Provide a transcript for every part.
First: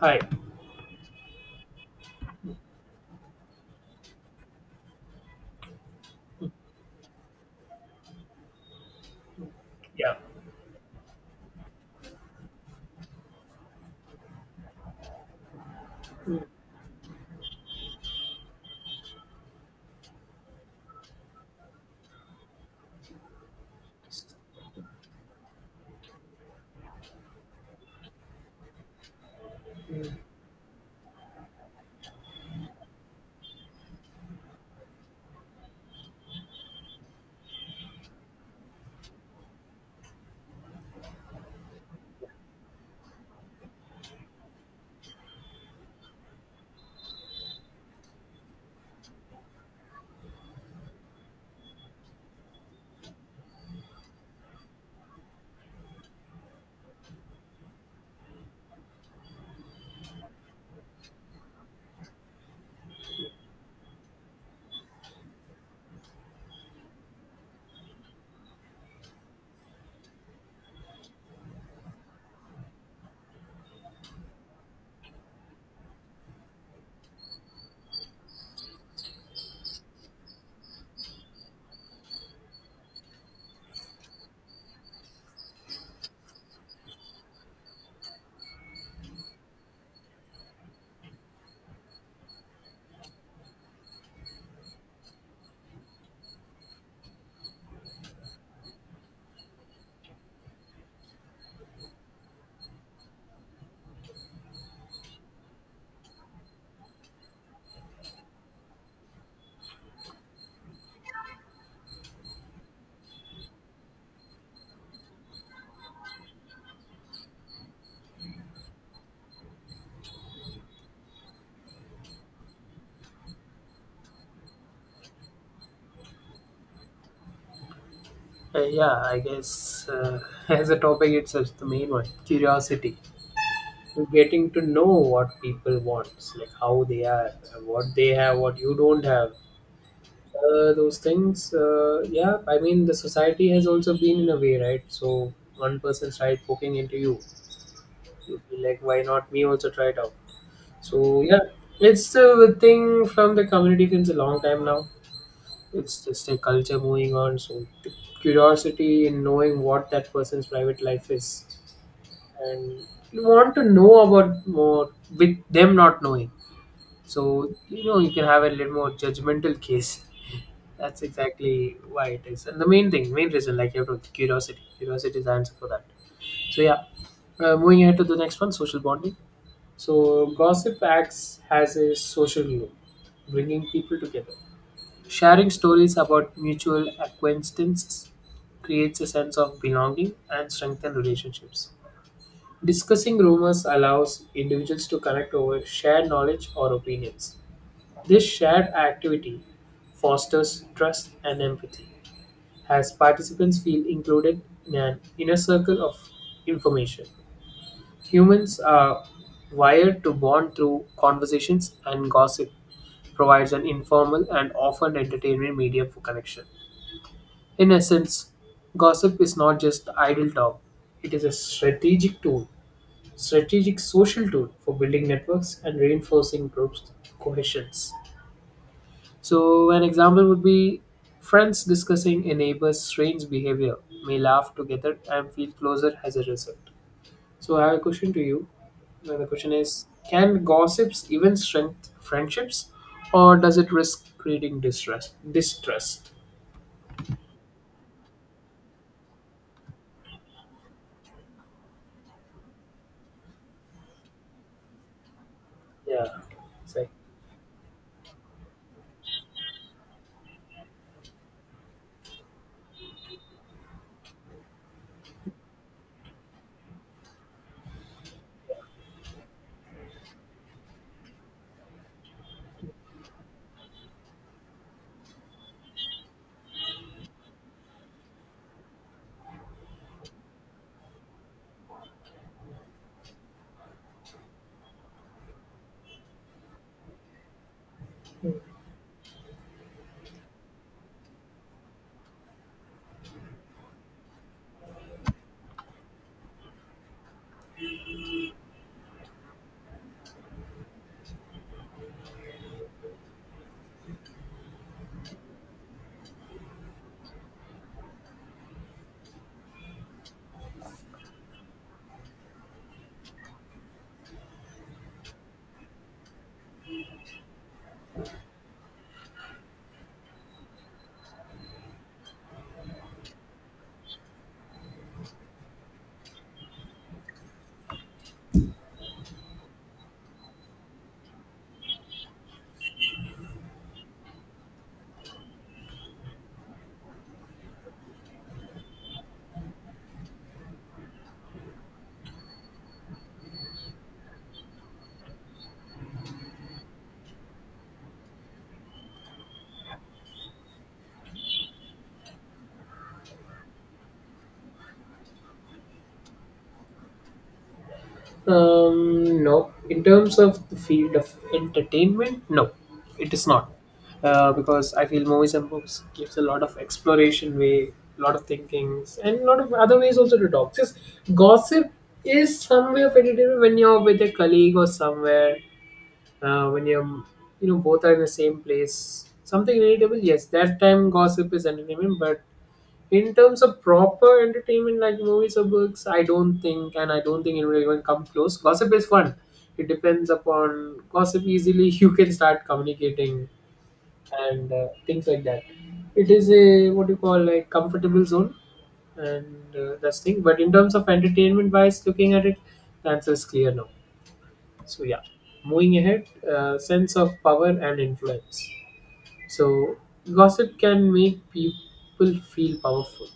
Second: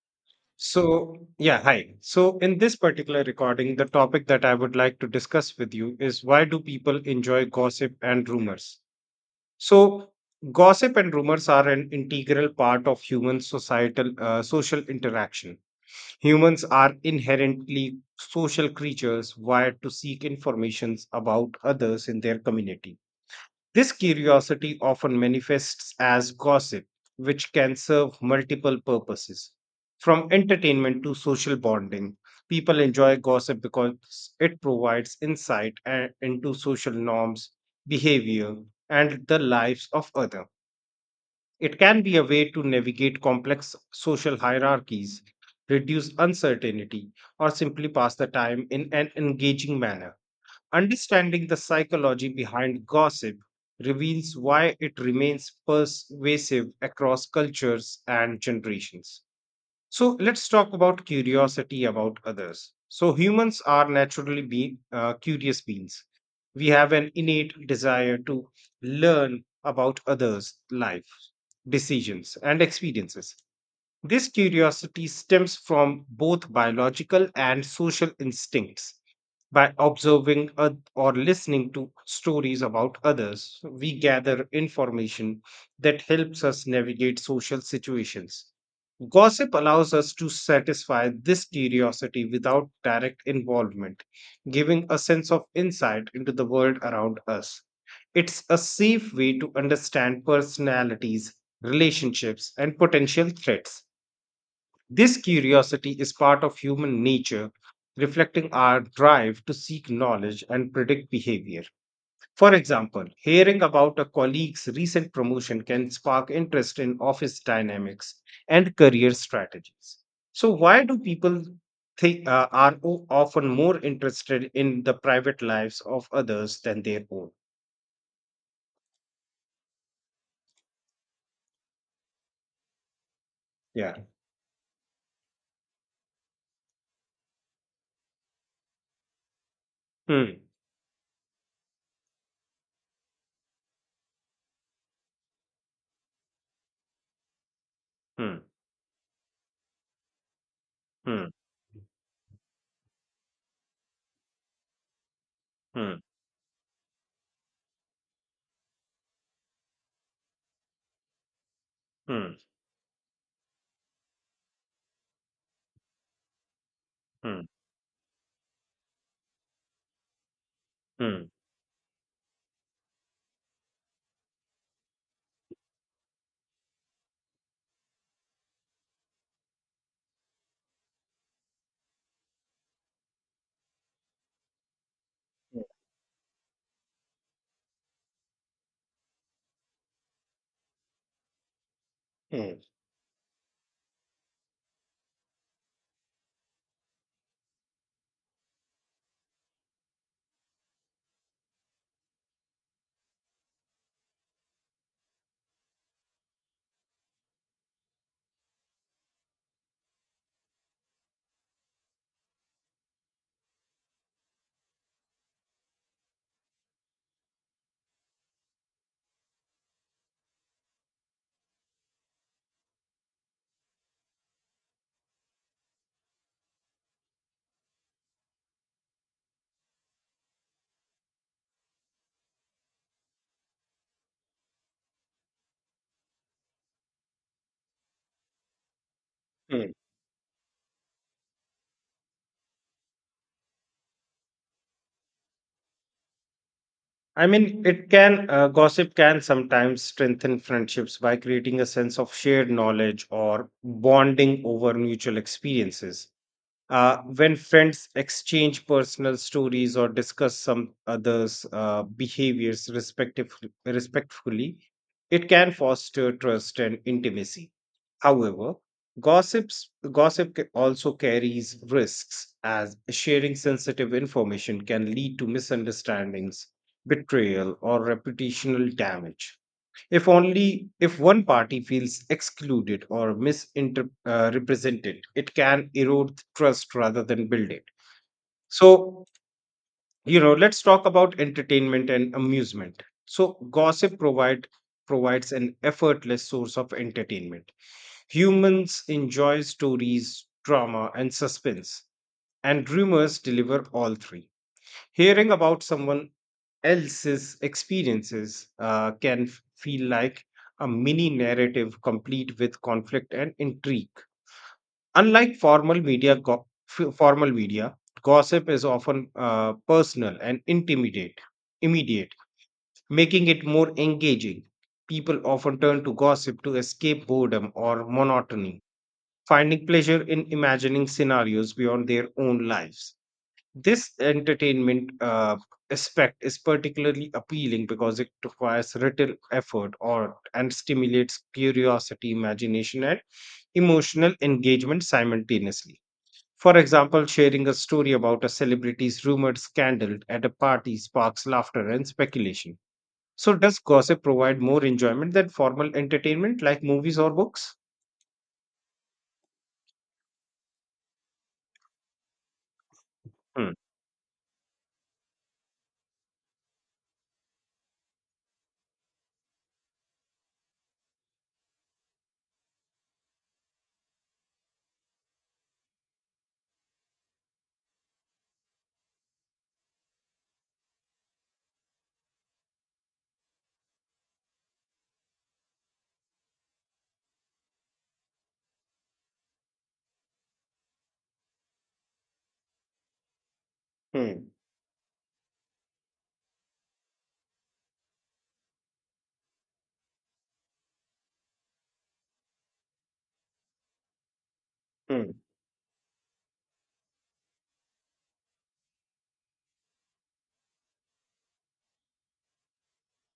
Hi. So, yeah, hi. So, in this particular recording, the topic that I would like to discuss with you is why do people enjoy gossip and rumors? So, Yeah. gossip and rumors are an integral part of human societal social interaction. Humans are inherently social creatures wired to seek informations about others in their community. This curiosity often manifests as gossip, which can serve multiple purposes. From entertainment to social bonding, people enjoy gossip because it provides insight into social norms, behavior, and the lives of others. It can be a way to navigate complex social hierarchies, reduce uncertainty, or simply pass the time in an engaging manner. Understanding the psychology behind gossip reveals why it remains pervasive across cultures and generations. So, let's talk about curiosity about others. So, humans are naturally curious beings. We have an innate desire to learn about others' life, decisions, and experiences. This curiosity stems from both biological and social instincts. By observing or listening to stories about others, we gather information that helps us navigate social situations. Gossip allows us to satisfy this curiosity without direct involvement, giving a sense of insight into the world around us. It's a safe way to understand personalities, relationships, and potential threats. This curiosity is part of human nature, reflecting our drive to seek knowledge and predict behavior. For example, hearing about a colleague's recent promotion can spark interest in office dynamics and career strategies. So, why do people think, are often more interested in the private lives of others than their own? Yeah, I guess as a topic, it's just the main one, curiosity. Yeah. Getting to know what people want, like how they are, what they have, what you don't have. Hmm. Those things, yeah, I mean, the society has also been in a way, right? So one person tried poking into you. Hmm. You feel like, why not me also try it out? So, Hmm. yeah, it's a thing from the community since a long time now. It's Hmm. just a culture moving on, so the curiosity in knowing what that person's private life is, Hmm. and you want to know about more with them not knowing, so Hmm. You can have a little more judgmental case. That's Hmm. exactly why it is, and the main reason, like, you have to, curiosity is the answer for that. So yeah, moving ahead to the next one, social bonding. So gossip acts as a social glue, bringing people together. Sharing stories about mutual acquaintances creates a sense of belonging and strengthens relationships. Hmm. Discussing rumors allows individuals to connect over shared knowledge or opinions. This shared activity fosters trust and empathy, as participants feel included in an inner circle of information. Humans are wired to bond through conversations, and gossip provides an informal and often entertaining medium for connection. In essence, gossip is not just idle talk, it is a strategic social tool for building networks and reinforcing groups' cohesions. So, an example would be friends discussing a neighbor's strange behavior may laugh together and feel closer as a result. So, I have a question to you. Now, the question Hmm. is, can gossips even strengthen friendships, or does it risk creating distrust? Distrust. I mean, gossip can sometimes strengthen friendships by creating a sense of shared knowledge or bonding over mutual Yeah, experiences. exactly. When friends exchange personal stories or discuss some others' behaviors respectfully, it can foster trust and intimacy. However, gossip also carries risks, as sharing sensitive information can lead to misunderstandings, betrayal, or reputational damage. If only if one party feels excluded or misrepresented, it can erode trust rather than build it. So, let's talk about entertainment and amusement. So, gossip provides an effortless source of entertainment. Humans enjoy stories, drama, and suspense, and rumors deliver all three. Hearing about someone else's experiences can feel like a mini narrative complete with conflict and intrigue. Unlike formal media, f- formal media gossip is often personal and immediate, making it more engaging. People often turn to gossip to escape boredom or monotony, finding pleasure in imagining scenarios beyond their own lives. This entertainment aspect is particularly appealing because it requires little effort or and stimulates curiosity, imagination, and emotional engagement simultaneously. For example, sharing a story about a celebrity's rumored scandal at a party sparks laughter and speculation. So, does gossip provide more enjoyment than formal entertainment like movies or books? No. In terms of the field of entertainment, no, it is not. Hmm. Because I feel movies and books gives a lot of exploration way, a lot of thinkings, and a lot of other ways also to talk. Just gossip is some way of entertainment when you're with a colleague or somewhere, when you're, both are in the same place. Something relatable, yes. That time gossip is entertainment, but in terms of proper entertainment like movies or books, I don't think, and I don't think it will even come close. Gossip is fun, it depends upon gossip easily. you can start communicating Hmm. and things like that. It is a, what you call, like, comfortable zone, and that's thing. But in terms of entertainment wise, looking at it, the answer is clear now. So yeah, Hmm. moving ahead, sense of power and influence. So gossip can make people feel powerful,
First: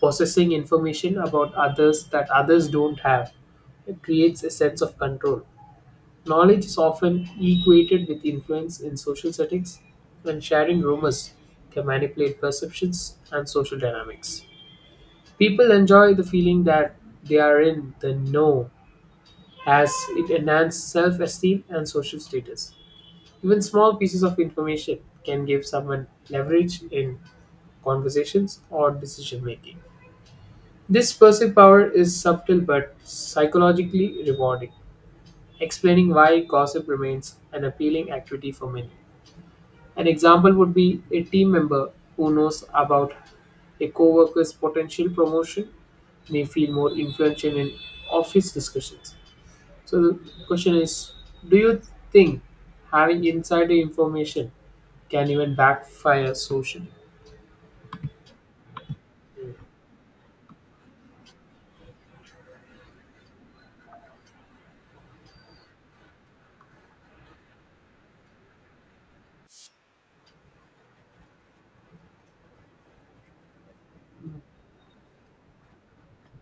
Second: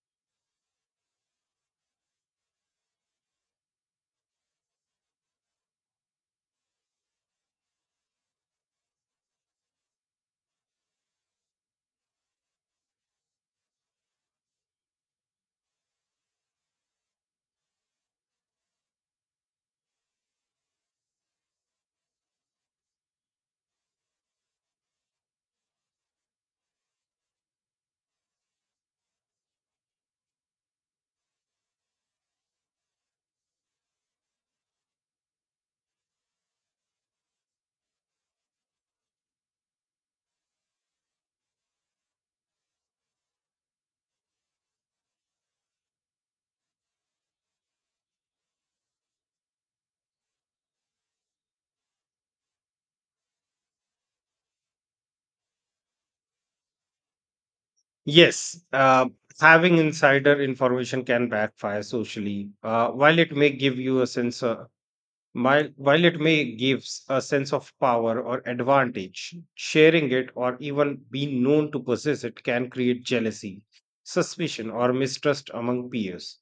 possessing information about others that others don't have. It creates a sense of control. Knowledge is often equated with influence in social settings, and sharing rumors can manipulate perceptions and social dynamics. People enjoy the feeling that they are in the know, as it enhances self-esteem and social status. Even small pieces of information can give someone leverage in conversations or decision making. This perceived power is subtle but psychologically rewarding, explaining why gossip remains an appealing activity for many. An example would be a team member who knows about a coworker's potential promotion may feel more influential in office discussions. So the question is, do you think having insider information can even backfire socially? Yes, having insider information can backfire socially. While it may give you a sense, while it may gives a sense of power or advantage, sharing it or even being known to possess it can create jealousy, suspicion, or mistrust among peers.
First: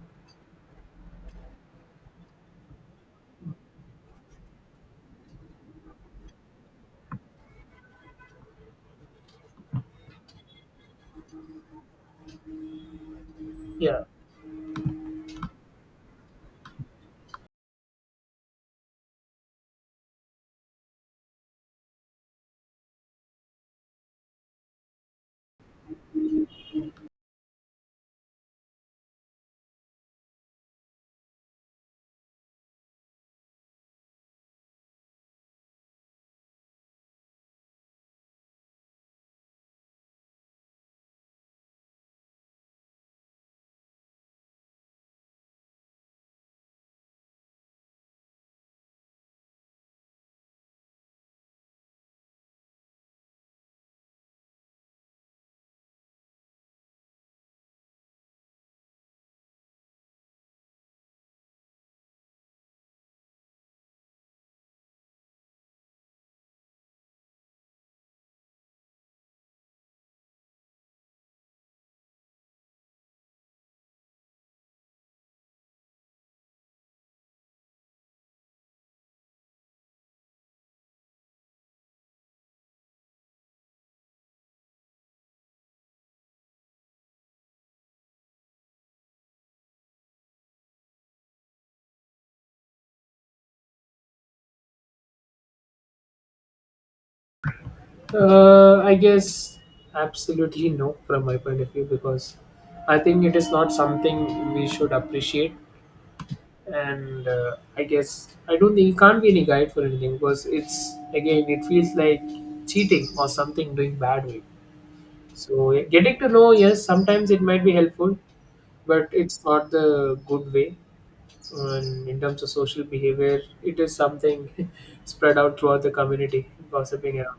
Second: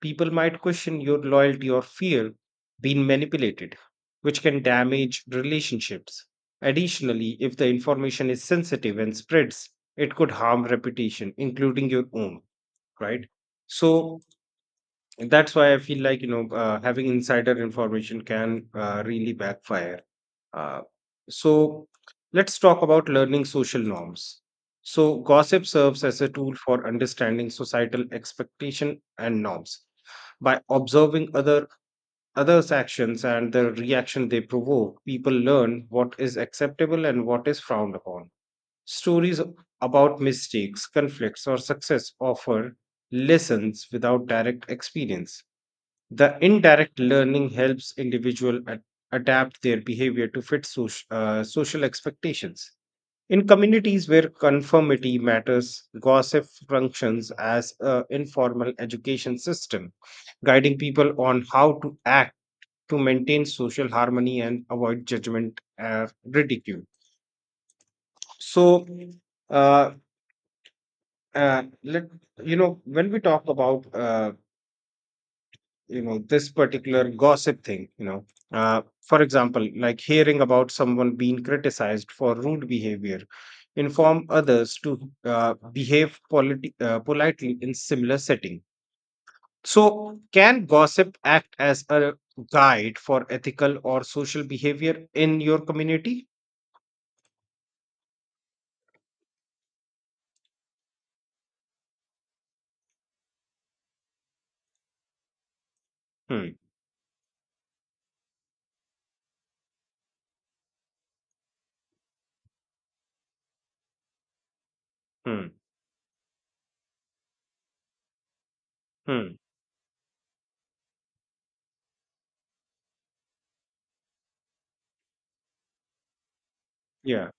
People might question your loyalty or fear being manipulated, which can damage relationships. Additionally, if the information is sensitive and spreads, it could harm reputation, including your own, right? Yeah. So, that's why I feel like, having insider information can really backfire. Uh, so let's talk about learning social norms. So, gossip serves as a tool for understanding societal expectation and norms. By observing others' actions and the reaction they provoke, people learn what is acceptable and what is frowned upon. Stories about mistakes, conflicts, or success offer lessons without direct experience. The indirect learning helps individual adapt their behavior to fit social expectations. In communities where conformity matters, gossip functions as an informal education system, guiding people on how to act to maintain social harmony and avoid judgment and ridicule. So, uh, let you know when we talk about this particular gossip thing, for example, like hearing about someone being criticized for rude behavior inform others to behave politely in similar setting. So, can gossip act as a guide for ethical or social behavior in your community? I guess absolutely no from my point of view, because I think it is not something we should appreciate, Hmm. and I guess I don't think it can't be any guide for anything, because it's again it feels like cheating or something doing bad way. Hmm. So yeah, getting to know, yes, sometimes it might be helpful, but Hmm. it's not the good way. And in terms of social behavior, it is something spread out throughout the community, gossiping Yeah. around.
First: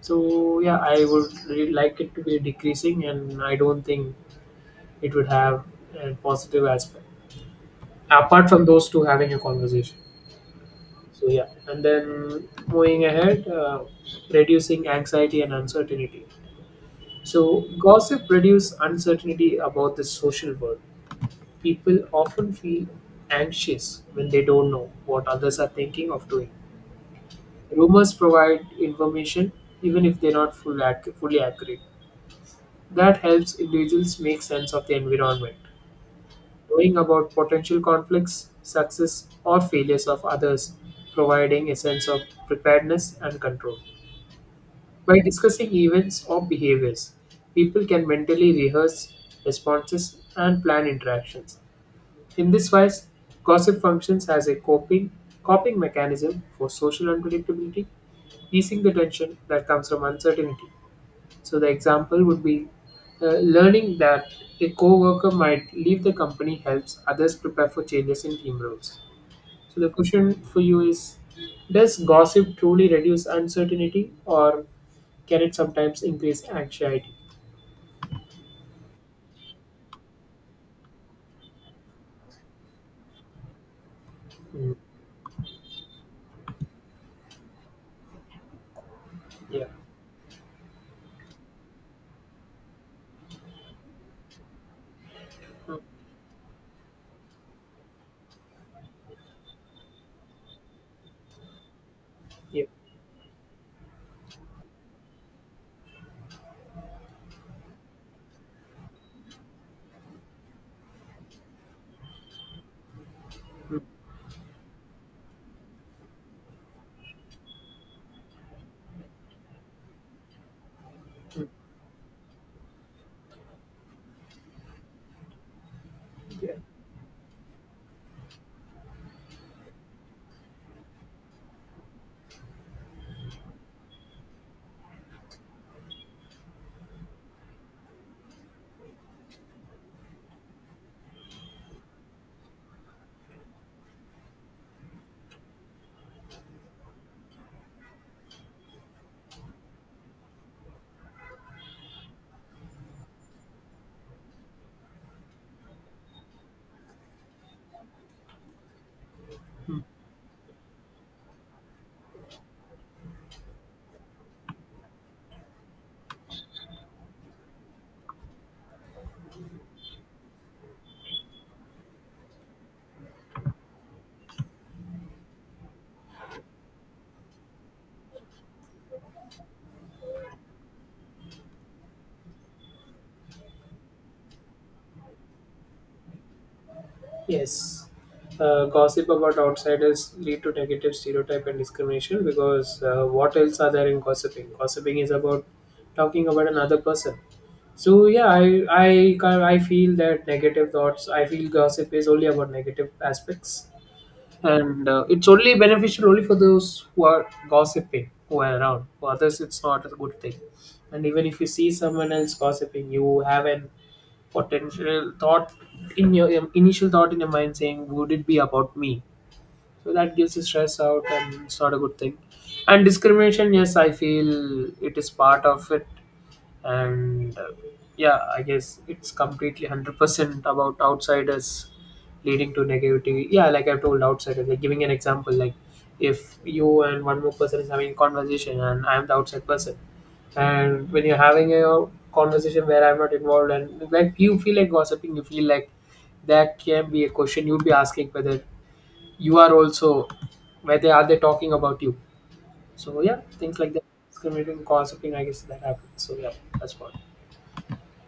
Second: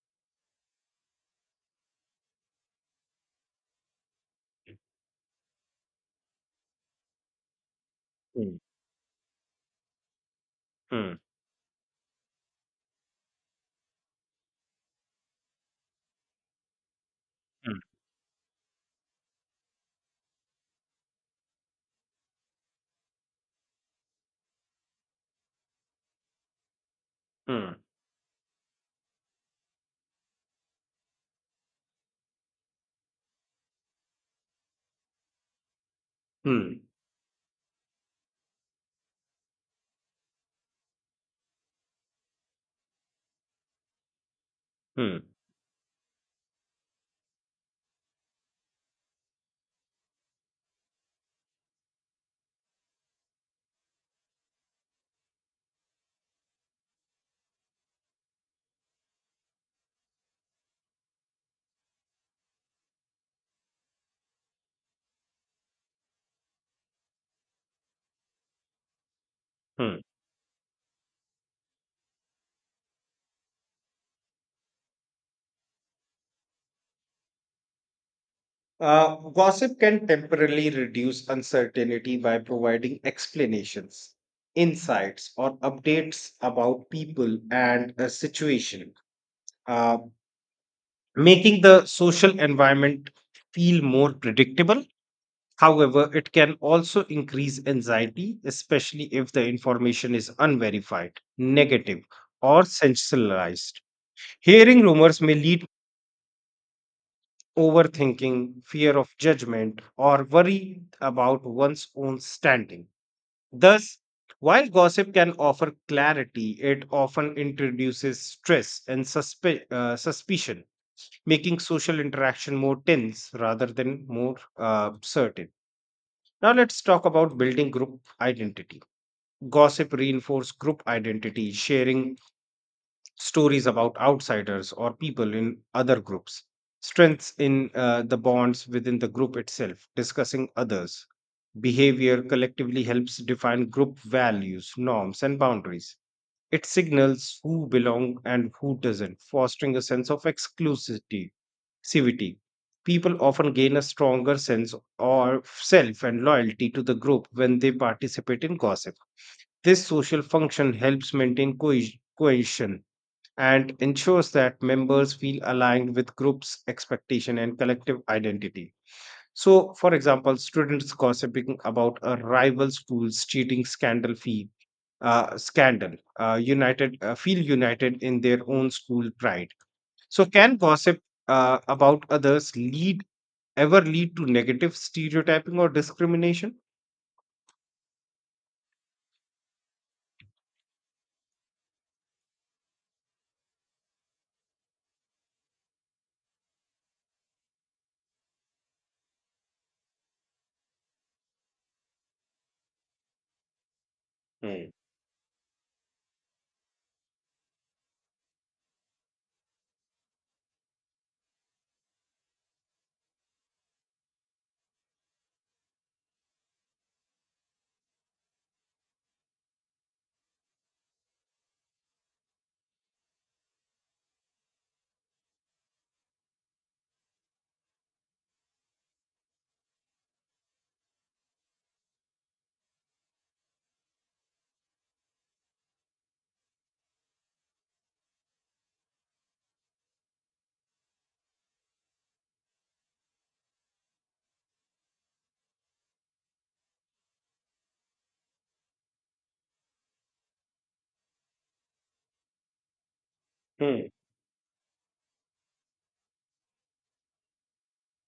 So yeah, I would really like it to be decreasing, and I don't think it would have a positive aspect apart Hmm. from those two having a conversation. Hmm. So yeah, and then moving ahead, reducing anxiety and uncertainty. So Hmm. gossip reduces uncertainty about the social world. People often feel anxious when they don't know what others are thinking of doing. Hmm. Rumors provide information even if they're not fully accurate. That helps individuals make sense of the environment, Hmm. knowing about potential conflicts, success, or failures of others, providing a sense of preparedness and control. Hmm. By discussing events or behaviors, people can mentally rehearse responses and plan interactions. In this wise, gossip functions as a coping mechanism for social unpredictability, easing the tension that comes from uncertainty. So the example would be, learning that a co-worker might leave the company helps others prepare for changes in team roles. So the Hmm. question for you is, does gossip truly reduce uncertainty, or can it sometimes increase anxiety? Gossip can temporarily reduce uncertainty by providing explanations, Mm, insights, or updates about people and a situation, yeah. uh, making the social environment feel more predictable. Mm, However, it can also increase anxiety, especially if the information is unverified, negative, or yeah. sensationalized. Hearing rumors may lead overthinking, fear of judgment, or worry about one's own standing. Thus, while gossip can offer clarity, it often introduces stress and suspicion, making social interaction more tense rather than more certain. Now, Yeah. let's talk about building group identity. Gossip reinforces group identity, sharing stories about outsiders or people in other groups, strengths in the bonds within the group itself, discussing others. Behavior collectively helps define group values, norms, and boundaries. It signals who belong and who doesn't, fostering a sense of exclusivity. exclusivity. People often gain a stronger sense of self and loyalty to the group when they participate in gossip. This social function helps maintain cohesion and ensures that members feel aligned with groups expectation and collective identity. So, for example, students gossiping about a rival school's cheating scandal uh, scandal feel united in their own school pride. So, can gossip about others lead ever lead to negative stereotyping or discrimination? Yes. Gossip about outsiders lead to negative stereotype and discrimination, because what else are there in gossiping? Gossiping is about talking about another person. So yeah, I feel that negative thoughts. I feel gossip is only about negative aspects, Hmm. and it's only beneficial only for those who are gossiping, who are around. For others, it's not a good thing. And even if you see someone else gossiping, you have an potential thought in your initial thought in your mind saying, "Would it be about me?" So that gives you stress out, and it's not a good thing. And discrimination, yes, I feel it is part of it, and yeah, I guess it's completely 100% about outsiders leading to negativity. Yeah, like I've told, outsiders, like giving an example, like if you and one more person is having a conversation and I'm the outside person, and when you're having a conversation where I'm not involved, and like you feel like gossiping, you feel like that can be a question you'd be asking whether you are also, whether are they talking about you. So yeah, things like that, Hmm. discriminating gossiping, I guess that happens. So yeah, that's what.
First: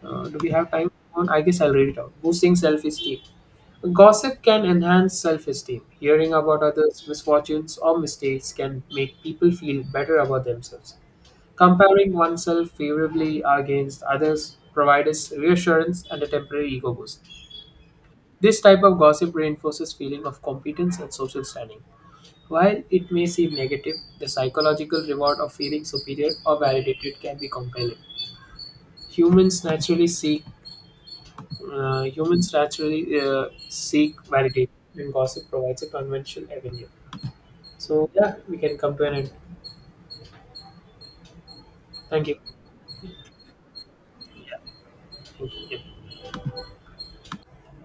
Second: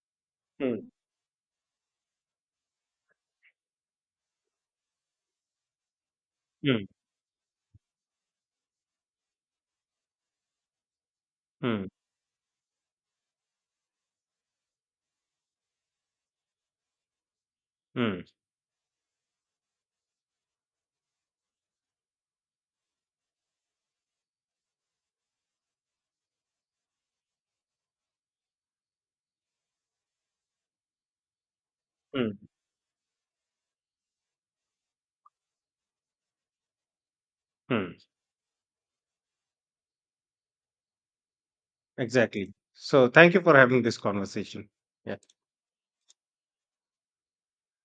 Do we have Hmm. time? I guess I'll read it out. Boosting self esteem. Gossip can enhance self esteem. Hearing about Hmm. others' misfortunes or mistakes can make people feel better about themselves. Hmm. Comparing oneself favorably against others provides reassurance and a temporary ego boost. Mm. This type of gossip reinforces feeling of competence and social standing. While it may seem negative, the psychological reward of feeling superior or validated can be compelling. Humans naturally seek Uh, Mm. humans naturally uh, seek validation, and gossip provides a conventional avenue. Mm. So yeah, we can come to an end. Thank you. Exactly. So, thank you for having this conversation. Yeah. Thank you. Yeah.